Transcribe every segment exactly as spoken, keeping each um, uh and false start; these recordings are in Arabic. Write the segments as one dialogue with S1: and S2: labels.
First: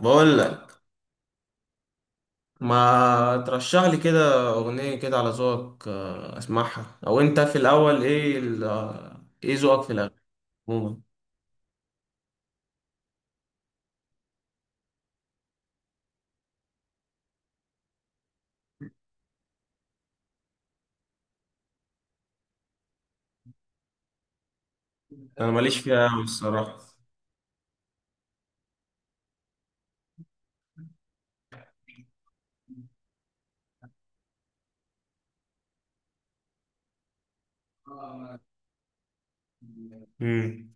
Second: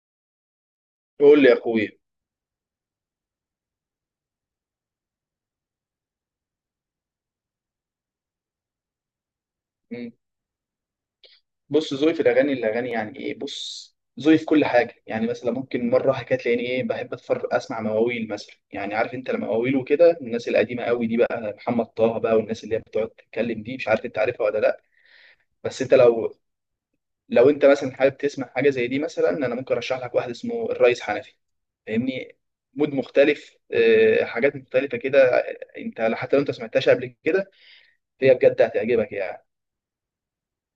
S1: بقول لك
S2: قول لي يا اخويا.
S1: ما ترشح لي كده اغنيه كده على ذوقك، آه، اسمعها، او انت في الاول ايه ال- آه، ايه ذوقك في
S2: مم.
S1: الاغاني عموما؟
S2: بص ذوقي في الاغاني الاغاني يعني ايه؟ بص ذوقي في كل حاجه، يعني مثلا ممكن مره حكايه تلاقيني ايه، بحب اتفرج اسمع مواويل مثلا. يعني عارف انت المواويل وكده، الناس القديمه قوي دي بقى، محمد طه بقى والناس اللي هي بتقعد تتكلم دي، مش عارف انت عارفها ولا لا؟
S1: انا ماليش
S2: بس انت
S1: فيها قوي
S2: لو
S1: الصراحه.
S2: لو انت مثلا حابب تسمع حاجه زي دي مثلا، انا ممكن ارشح لك واحد اسمه الريس حنفي. فاهمني. مود مختلف، آه، حاجات مختلفه كده. انت حتى لو انت سمعتهاش قبل كده فهي بجد هتعجبك يعني.
S1: امم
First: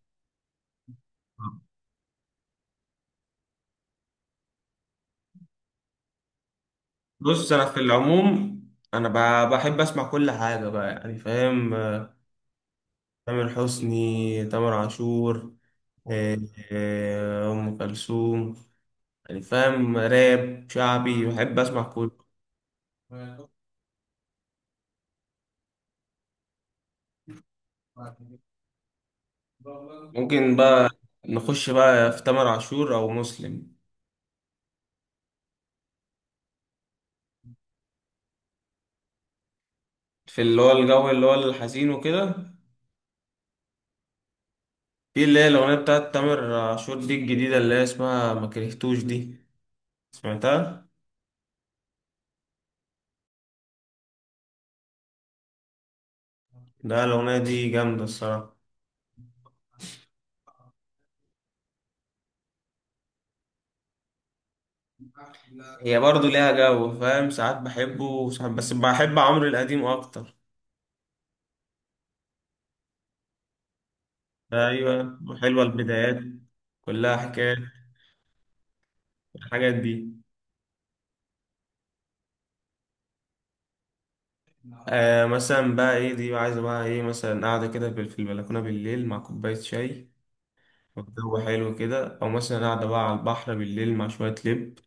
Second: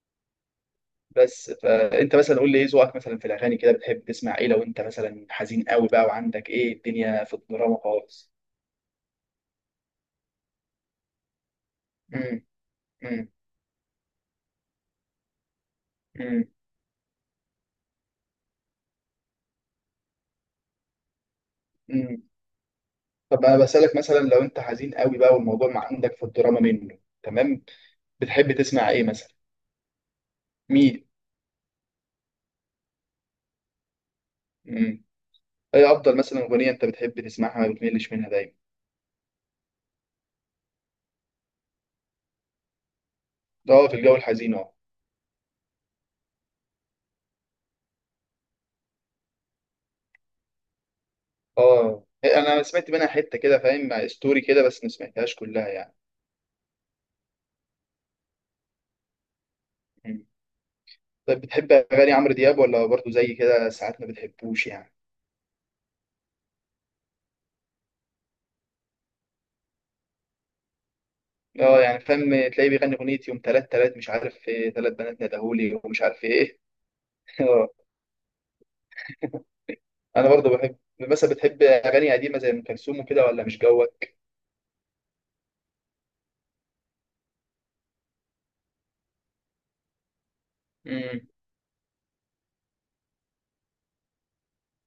S2: بس فانت مثلا قول لي ايه ذوقك مثلا في الاغاني كده، بتحب تسمع ايه لو انت مثلا حزين قوي بقى وعندك ايه الدنيا في
S1: بص، انا
S2: الدراما
S1: في
S2: خالص؟
S1: العموم انا ب- بحب اسمع كل حاجه بقى يعني فاهم. آه،
S2: امم، امم،
S1: تامر حسني، تامر عاشور، آه،
S2: امم،
S1: آه، ام كلثوم. يعني فاهم، راب شعبي، بحب اسمع كله.
S2: امم. طب انا بسالك مثلا لو انت حزين قوي بقى والموضوع ما عندك في الدراما منه تمام، بتحب تسمع ايه مثلا؟
S1: ممكن بقى
S2: مين؟
S1: نخش بقى في تامر عاشور او مسلم،
S2: امم. ايه افضل مثلا اغنيه انت بتحب تسمعها ما بتملش منها دايما؟
S1: في اللي هو الجو اللي هو الحزين وكده.
S2: اه في الجو الحزين اه.
S1: في اللي هي الاغنيه بتاعت تامر عاشور دي الجديده اللي هي اسمها ما كرهتوش دي، سمعتها؟
S2: اه انا سمعت منها حته كده، فاهم، مع ستوري كده بس ما سمعتهاش كلها يعني.
S1: ده الاغنيه دي جامده الصراحه.
S2: طيب بتحب اغاني عمرو دياب ولا برضه زي كده ساعات ما بتحبوش يعني؟
S1: هي برضو ليها جو فاهم، ساعات بحبه وساعات، بس بحب عمرو القديم اكتر.
S2: اه يعني فاهم. تلاقيه بيغني اغنيه يوم تلات تلات مش عارف ايه، تلات
S1: ايوه،
S2: بنات
S1: حلوه
S2: ندهولي ومش
S1: البدايات،
S2: عارف ايه.
S1: كلها حكايات،
S2: اه.
S1: الحاجات دي.
S2: انا برضه بحب مثلا، بتحب اغاني قديمه زي ام كلثوم وكده ولا مش جوك؟
S1: آه، مثلا بقى ايه دي عايزه بقى ايه؟ مثلا قاعده كده في في البلكونه بالليل مع كوبايه شاي،
S2: امم.
S1: الجو حلو كده، او مثلا قاعده بقى على البحر بالليل مع شويه لب.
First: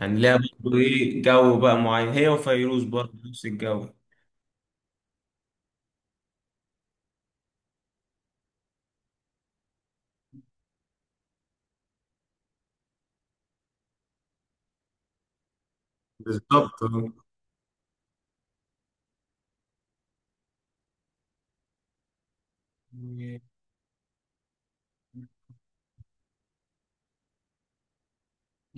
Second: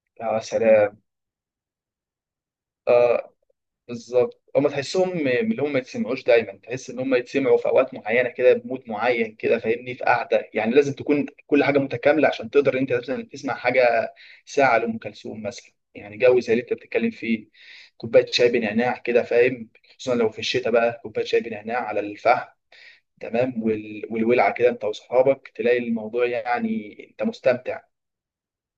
S1: يعني ليها
S2: يا
S1: برضه
S2: سلام.
S1: ايه جو بقى معين، هي وفيروز برضه
S2: اه.
S1: نفس الجو.
S2: بالظبط هم تحسهم م- من اللي هم ما يتسمعوش دايما، تحس ان هم يتسمعوا في اوقات معينه كده بمود معين كده فاهمني، في قعده، يعني لازم تكون كل حاجه متكامله عشان تقدر انت مثلا تسمع حاجه. ساعه لام كلثوم مثلا، يعني جو زي اللي انت
S1: بالظبط
S2: بتتكلم
S1: آه.
S2: فيه. كوبايه شاي بنعناع كده فاهم، خصوصا لو في الشتاء بقى كوبايه شاي بنعناع على الفحم. تمام، وال... والولعه كده انت واصحابك، تلاقي الموضوع يعني انت مستمتع.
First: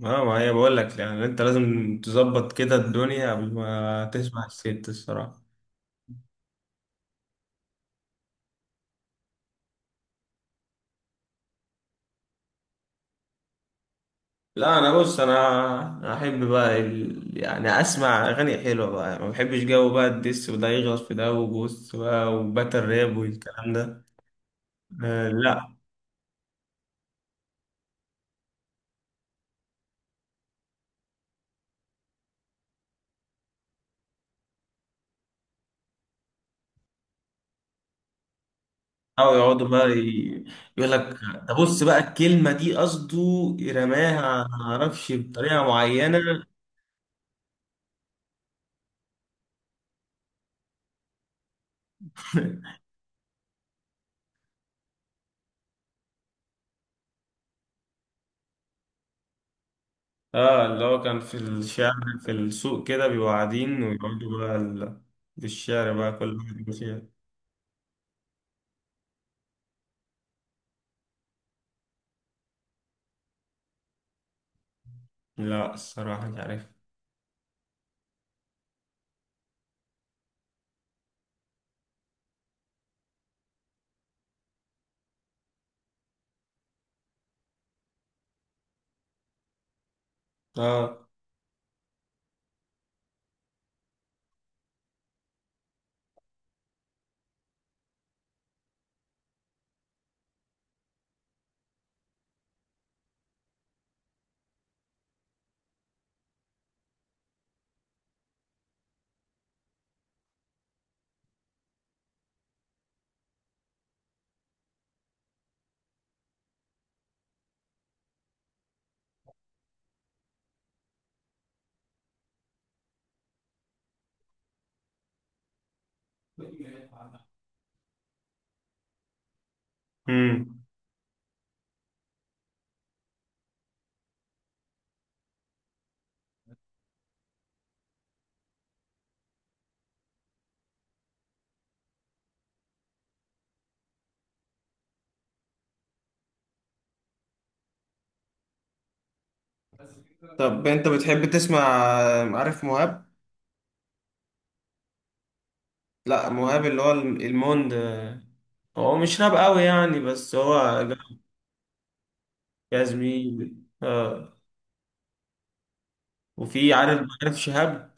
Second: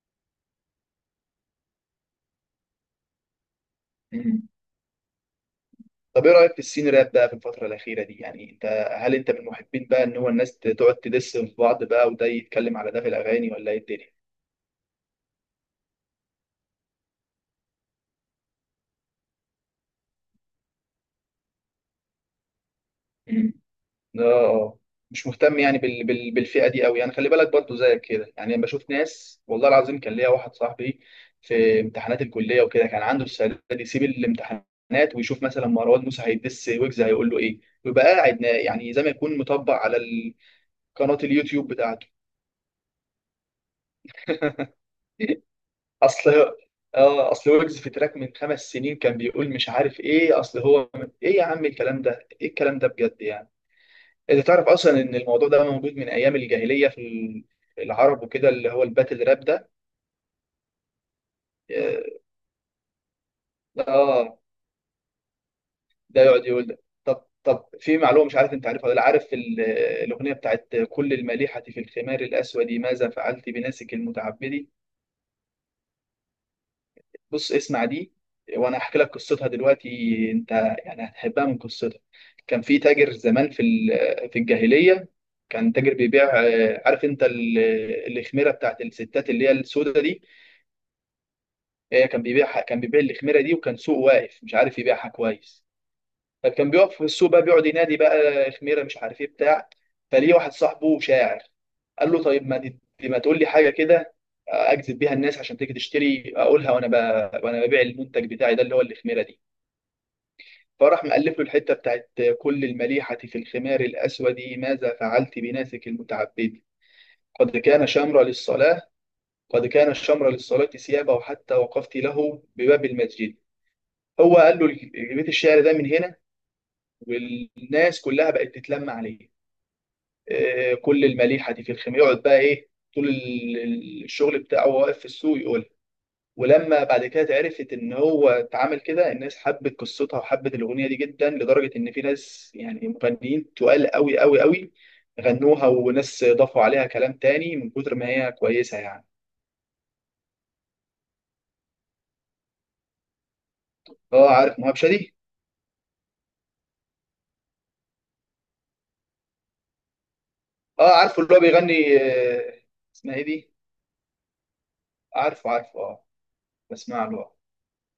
S1: اه، ما هي بقول لك يعني انت لازم تظبط كده الدنيا قبل ما تسمع الست الصراحه.
S2: طب ايه رايك في السين راب بقى في الفتره الاخيره دي؟ يعني انت هل انت من محبين بقى ان هو الناس تقعد تدس في بعض بقى، وده يتكلم على ده في الاغاني، ولا ايه الدنيا؟
S1: لا، انا بص، انا أنا احب بقى ال... يعني اسمع اغاني حلوه بقى، ما بحبش جو بقى الدس وده يغلط في ده وبص بقى وباتل راب
S2: مم.
S1: والكلام ده.
S2: اه. آه. مش
S1: آه
S2: مهتم
S1: لا.
S2: يعني بال... بال... بالفئه دي قوي، يعني خلي بالك برضو زيك كده، يعني لما بشوف ناس. والله العظيم كان ليا واحد صاحبي في امتحانات الكليه وكده، كان عنده السنه دي يسيب الامتحانات ويشوف مثلا مروان موسى هيدس ويجز هيقول له ايه، ويبقى قاعد نا- يعني زي ما
S1: او
S2: يكون
S1: يقعدوا
S2: مطبق
S1: بقى
S2: على ال-
S1: ي- يقول لك
S2: قناه
S1: ده،
S2: اليوتيوب
S1: بص بقى
S2: بتاعته.
S1: الكلمه دي قصده رماها ما اعرفش بطريقه معينه.
S2: اصل اه اصل ويجز في تراك من خمس سنين كان بيقول مش عارف ايه، اصل هو ايه يا عم، الكلام ده ايه الكلام ده بجد يعني. انت تعرف اصلا ان الموضوع ده موجود من ايام الجاهليه في ال- العرب وكده، اللي هو الباتل راب ده.
S1: اه اللي هو كان في الشعر
S2: اه.
S1: في السوق كده بيبقوا قاعدين ويقعدوا
S2: آه.
S1: بقى ال... في الشعر بقى
S2: ده
S1: كل
S2: يقعد
S1: واحد
S2: يقول
S1: يقول
S2: ده.
S1: شعر.
S2: طب طب في معلومه، مش عارف انت عارفها ولا لا، عارف ال- الاغنيه بتاعت كل المليحه في الخمار الاسود ماذا فعلت بناسك المتعبد؟
S1: لا الصراحه مش عارف.
S2: بص اسمع دي وانا احكي لك قصتها دلوقتي. انت يعني هتحبها من قصتها. كان في تاجر زمان في ال- في الجاهليه، كان تاجر بيبيع، آه، عارف انت ال- الخميره بتاعت الستات اللي هي السوداء دي.
S1: اه.
S2: آه، كان بيبيعها، كان بيبيع الخميره دي، وكان سوق واقف مش عارف يبيعها كويس. فكان بيقف في السوق بقى بيقعد ينادي بقى خميره مش عارف ايه بتاع. فليه واحد صاحبه شاعر قال له طيب ما ت- ما تقول لي حاجه كده اجذب بيها الناس عشان تيجي تشتري اقولها، وانا ب... وانا ببيع المنتج بتاعي ده اللي هو الخميره دي. فراح مألف له الحته بتاعت: كل المليحه في الخمار الاسود ماذا فعلت بناسك المتعبد، قد كان شمر للصلاه، قد كان الشمر للصلاه ثيابه وحتى وقفت له بباب المسجد. هو قال له بيت الشعر ده من هنا، والناس كلها بقت تتلم عليه.
S1: امم
S2: آه، كل المليحه دي في الخيمه، يقعد بقى ايه طول ال- ال- الشغل بتاعه واقف في السوق يقول. ولما بعد كده اتعرفت ان هو اتعامل كده، الناس حبت قصتها وحبت الاغنيه دي جدا، لدرجه ان في ناس يعني مغنيين تقال قوي قوي قوي غنوها، وناس ضافوا عليها كلام تاني من كتر ما هي كويسه يعني.
S1: طب انت بتحب تسمع؟ عارف مهاب؟
S2: اه عارف مهاب شادي.
S1: لا، مهاب اللي هو الم- الموند. هو مش راب قوي يعني، بس هو
S2: اه عارفه اللي هو بيغني، آه،
S1: جاز
S2: اسمها ايه دي؟
S1: مين، اه.
S2: عارفه، عارفه اه.
S1: وفي
S2: بسمع
S1: عارف
S2: له اه.
S1: عارف شهاب.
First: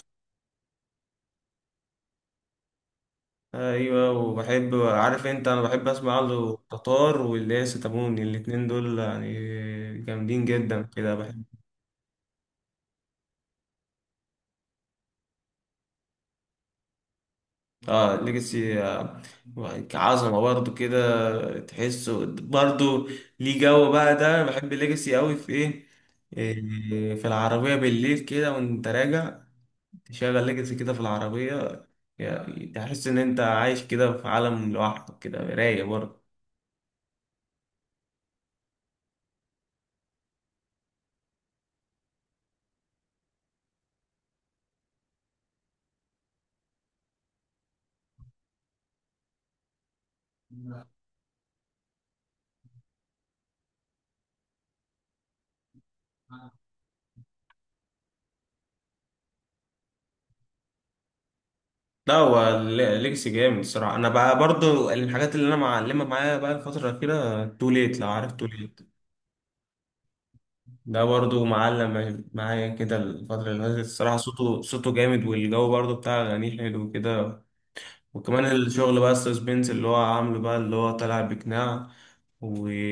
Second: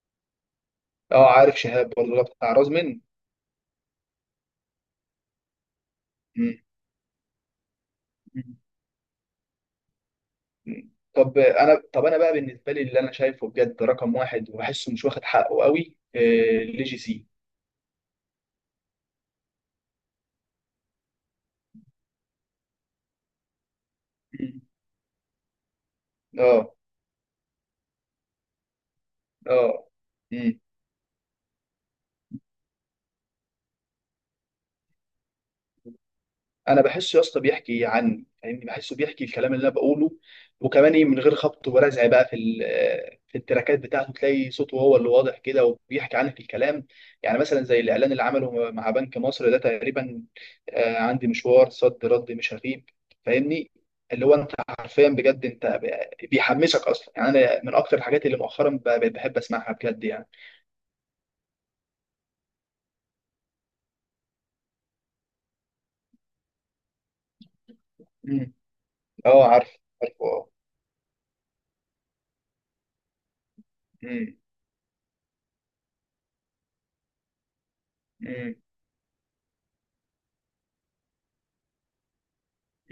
S2: آه، عارف شهاب برضه اللي هو بتاع رزمن.
S1: ايوه، وبحب، عارف انت، انا بحب اسمع له تتار، واللي هي ستامون. الاتنين دول يعني جامدين جدا
S2: مم.
S1: كده،
S2: طب
S1: بحب.
S2: انا طب انا بقى بالنسبه لي، اللي انا شايفه بجد رقم واحد وبحسه مش واخد حقه قوي، آه، ليجي سي.
S1: اه، ليجاسي آه، كعظمه برضه كده، تحسه برضه، ليه جو بقى ده. أنا
S2: مم.
S1: بحب ليجاسي قوي في ايه إيه،
S2: اه.
S1: في العربيه بالليل كده وانت راجع،
S2: اه.
S1: تشغل
S2: مم.
S1: ليجاسي كده في العربيه، يعني تحس ان انت عايش كده في عالم لوحدك كده، رايق برضه.
S2: انا بحسه يا اسطى بيحكي عني، فاهمني، بحسه بيحكي الكلام اللي انا بقوله، وكمان ايه، من غير خبط ورزع بقى في ال- في التراكات بتاعته، تلاقي صوته هو اللي واضح كده وبيحكي عنك الكلام. يعني مثلا زي الاعلان اللي عمله مع بنك مصر ده تقريبا، آه، عندي مشوار صد رد مش هغيب، فاهمني، اللي هو انت حرفيا بجد، انت ب- بيحمسك اصلا، يعني انا من اكتر الحاجات اللي مؤخرا ب- بقيت بحب اسمعها بجد يعني.
S1: لا، هو ليجاسي جامد الصراحه. انا بقى برضو الحاجات اللي انا معلمه معايا بقى الفتره الاخيره، تو ليت، لو عارف تو
S2: امم.
S1: ليت.
S2: اه عارف، عارفه اه.
S1: ده برضو معلم معايا كده الفتره اللي فاتت الصراحه. صوته صوته جامد، والجو برضو بتاع اغانيه حلو كده. وكمان
S2: امم.
S1: الشغل بقى السسبنس اللي هو عامله بقى، اللي هو طالع بقناع،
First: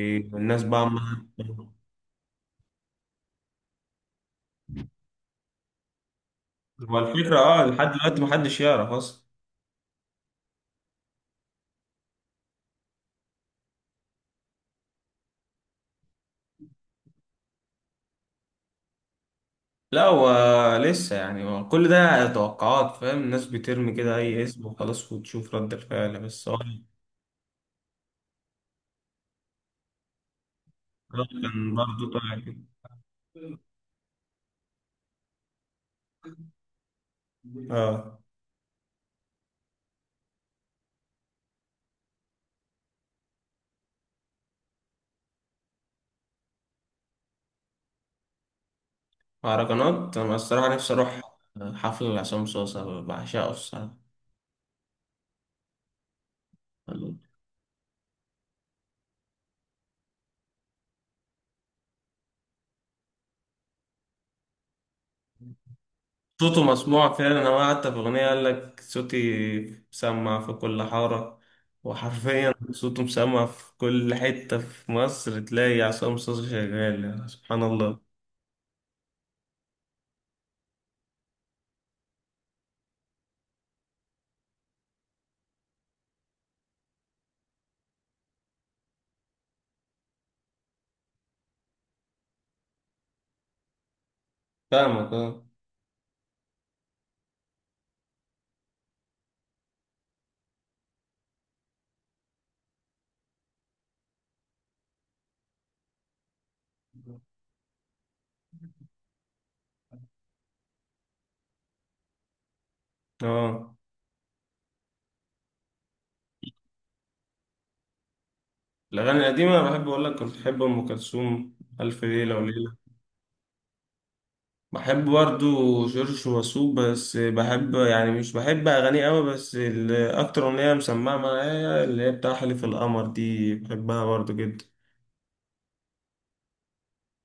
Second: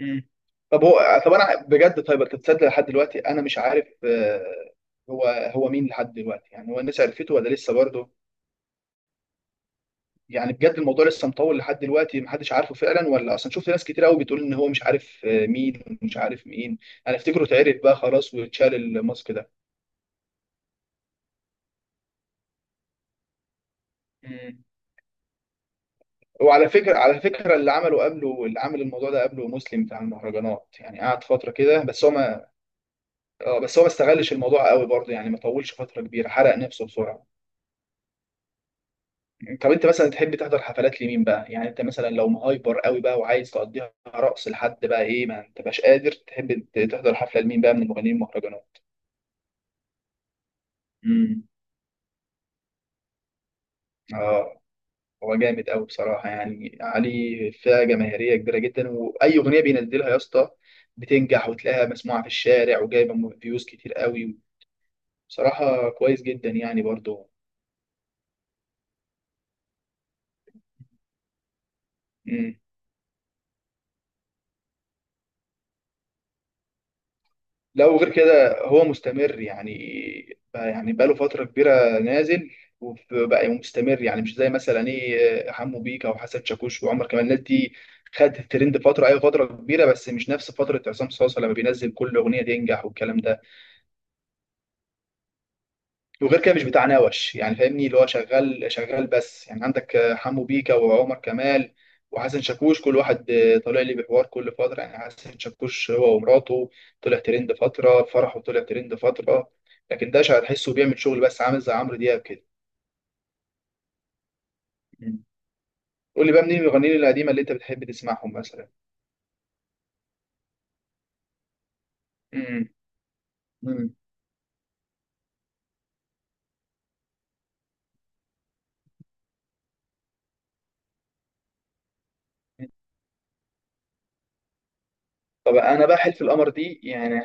S2: مم. طب
S1: بقى
S2: هو، طب انا
S1: عمالة-
S2: بجد طيب انت تصدق لحد دلوقتي انا مش عارف، آه، هو، هو مين لحد دلوقتي، يعني هو
S1: هو
S2: الناس عرفته
S1: الفكره،
S2: ولا
S1: اه،
S2: لسه
S1: لحد
S2: برضه؟
S1: دلوقتي محدش يعرف اصلا.
S2: يعني بجد الموضوع لسه مطول لحد دلوقتي محدش عارفه فعلا، ولا اصلا شفت ناس كتير قوي بتقول ان هو مش عارف، آه، مين ومش عارف مين. انا افتكره اتعرف بقى خلاص واتشال الماسك ده.
S1: لا، هو لسه يعني، هو كل ده توقعات فاهم، الناس بترمي كده اي
S2: مم.
S1: اسم وخلاص وتشوف رد الفعل. بس هو هو
S2: وعلى فكرة على فكرة اللي عمله قبله اللي عمل الموضوع ده قبله مسلم بتاع المهرجانات، يعني قعد فترة
S1: كان
S2: كده، بس هو
S1: برضه طالع
S2: ما
S1: كده.
S2: آه، بس هو ما استغلش الموضوع قوي برضه يعني، ما طولش فترة كبيرة، حرق نفسه بسرعة.
S1: اه،
S2: طب انت مثلا تحب تحضر حفلات لمين بقى يعني؟ انت مثلا لو مهايبر قوي بقى وعايز تقضيها رقص لحد بقى ايه، ما انت مش قادر، تحب ت- تحضر حفله لمين بقى من المغنيين المهرجانات؟
S1: مهرجانات انا الصراحه نفسي اروح
S2: امم.
S1: حفل لعصام صوصه، بعشقه الصراحه.
S2: اه. هو جامد قوي بصراحه يعني، علي فئه جماهيريه كبيره جدا، واي اغنيه بينزلها يا اسطى بتنجح وتلاقيها مسموعه في الشارع، وجايبه م- فيوز كتير قوي، بصراحه كويس جدا
S1: صوته
S2: يعني
S1: مسموع
S2: برضه.
S1: فعلا، انا حتى في اغنيه قال لك صوتي مسمع في كل حاره. وحرفيا صوته مسمع في كل حته في مصر، تلاقي عصام صوصه شغال، يعني سبحان
S2: لا،
S1: الله.
S2: وغير كده هو مستمر يعني، بقى يعني بقى له فترة كبيرة نازل وبقى مستمر يعني، مش زي مثلا ايه حمو بيكا وحسن شاكوش وعمر كمال، الناس دي خدت الترند فترة، ايوه فترة كبيرة، بس مش نفس فترة عصام صاصا، لما بينزل كل أغنية تنجح والكلام ده.
S1: فاهمك، اه.
S2: وغير كده مش بتاع نوش يعني فاهمني، اللي هو شغال شغال بس، يعني عندك آه، حمو بيكا وعمر كمال وحسن شاكوش، كل واحد آه، طالع لي بحوار كل فترة، يعني حسن شاكوش هو ومراته طلع ترند فترة فرحه، طلع ترند فترة، لكن ده هتحسه بيعمل شغل بس عامل زي عمرو دياب كده.
S1: اه،
S2: مم. قول لي بقى منين المغنيين القديمة اللي انت بتحب تسمعهم مثلا؟
S1: الأغاني القديمة بحب أقول لك كنت بحب أم كلثوم، ألف ليلة
S2: مم.
S1: وليلة.
S2: مم.
S1: بحب برضو جورج وسوف، بس بحب يعني، مش بحب أغانيه أوي، بس ال- أكتر أغنية مسمعة معايا اللي هي بتاع حلف القمر دي، بحبها برضو جدا.
S2: طب انا بقى حلف القمر دي، يعني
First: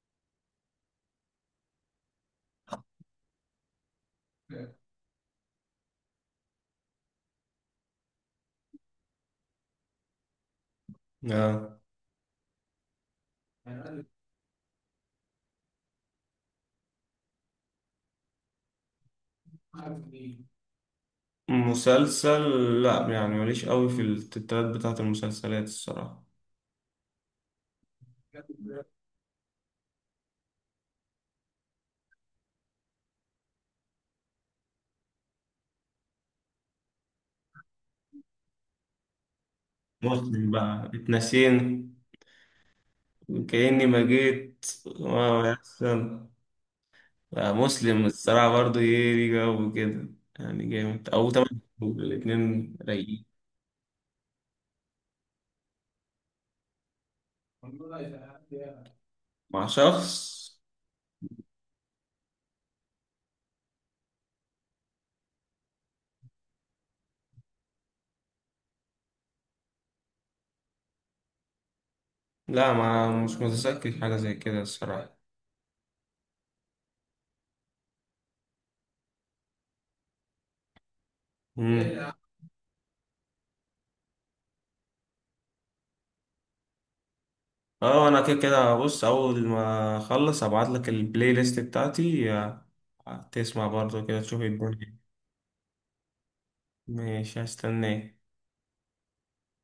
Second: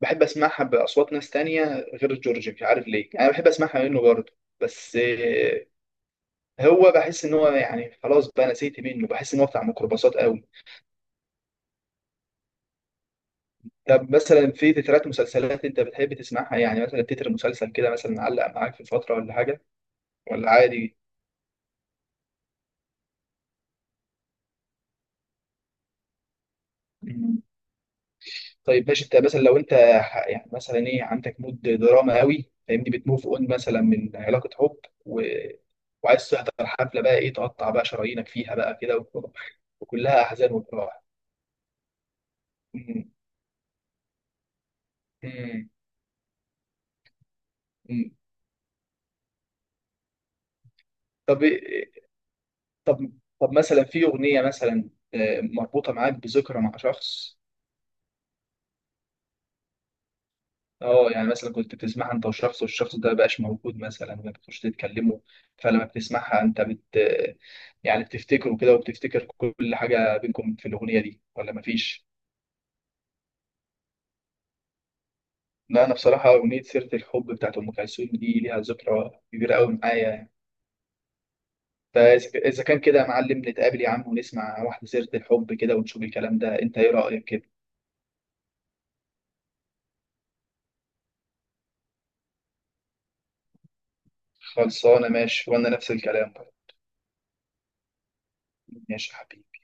S2: بحب اسمعها باصوات ناس تانية غير جورج، مش عارف ليه انا بحب اسمعها منه برضه، بس هو بحس ان هو يعني خلاص بقى نسيت منه، بحس ان هو بتاع ميكروباصات قوي.
S1: آه.
S2: طب مثلا في تترات مسلسلات انت بتحب تسمعها؟ يعني مثلا تتر مسلسل كده مثلا علق معاك في فتره ولا حاجه، ولا عادي؟
S1: مسلسل لأ، يعني ماليش أوي في التترات بتاعة المسلسلات الصراحة.
S2: مم. طيب ماشي، انت مثلا لو انت ح- يعني مثلا ايه عندك مود دراما قوي فاهمني، بتموف اون مثلا من علاقه حب و... وعايز تحضر حفله بقى ايه تقطع بقى شرايينك فيها بقى كده و... وكلها
S1: مسلم
S2: احزان
S1: بقى
S2: وفرح.
S1: اتنسينا،
S2: مم.
S1: كأني ما جيت، واو يا
S2: مم.
S1: أحسن. آه، مسلم
S2: مم.
S1: الصراحة برضه ايه، ليه جو كده، يعني جامد او
S2: طب
S1: تمام،
S2: إيه،
S1: الاتنين
S2: طب
S1: رايقين.
S2: طب مثلا في اغنيه مثلا، آه، مربوطه معاك بذكرى مع شخص؟
S1: مع شخص؟
S2: اه يعني مثلا كنت بتسمعها انت وشخص، والشخص ده مبقاش موجود مثلا، ما بتخش تتكلموا، فلما بتسمعها انت بت يعني بتفتكره كده وبتفتكر كل حاجه بينكم في الاغنيه دي ولا مفيش؟
S1: لا، ما مش متذكر حاجة زي كده الصراحة.
S2: لا انا بصراحه اغنيه سيره الحب بتاعت ام كلثوم دي ليها ذكرى كبيره قوي معايا يعني.
S1: مم.
S2: فاذا ك- إذا كان كده يا معلم، نتقابل يا عم ونسمع واحده سيره الحب كده ونشوف الكلام ده، انت ايه رايك كده؟
S1: اه، انا كده كده بص، اول ما اخلص ابعت لك البلاي ليست بتاعتي آه، تسمع برضه كده تشوف الدنيا.
S2: خلصانه ماشي، وانا نفس الكلام برضه.
S1: ماشي، هستناك.
S2: ماشي يا حبيبي.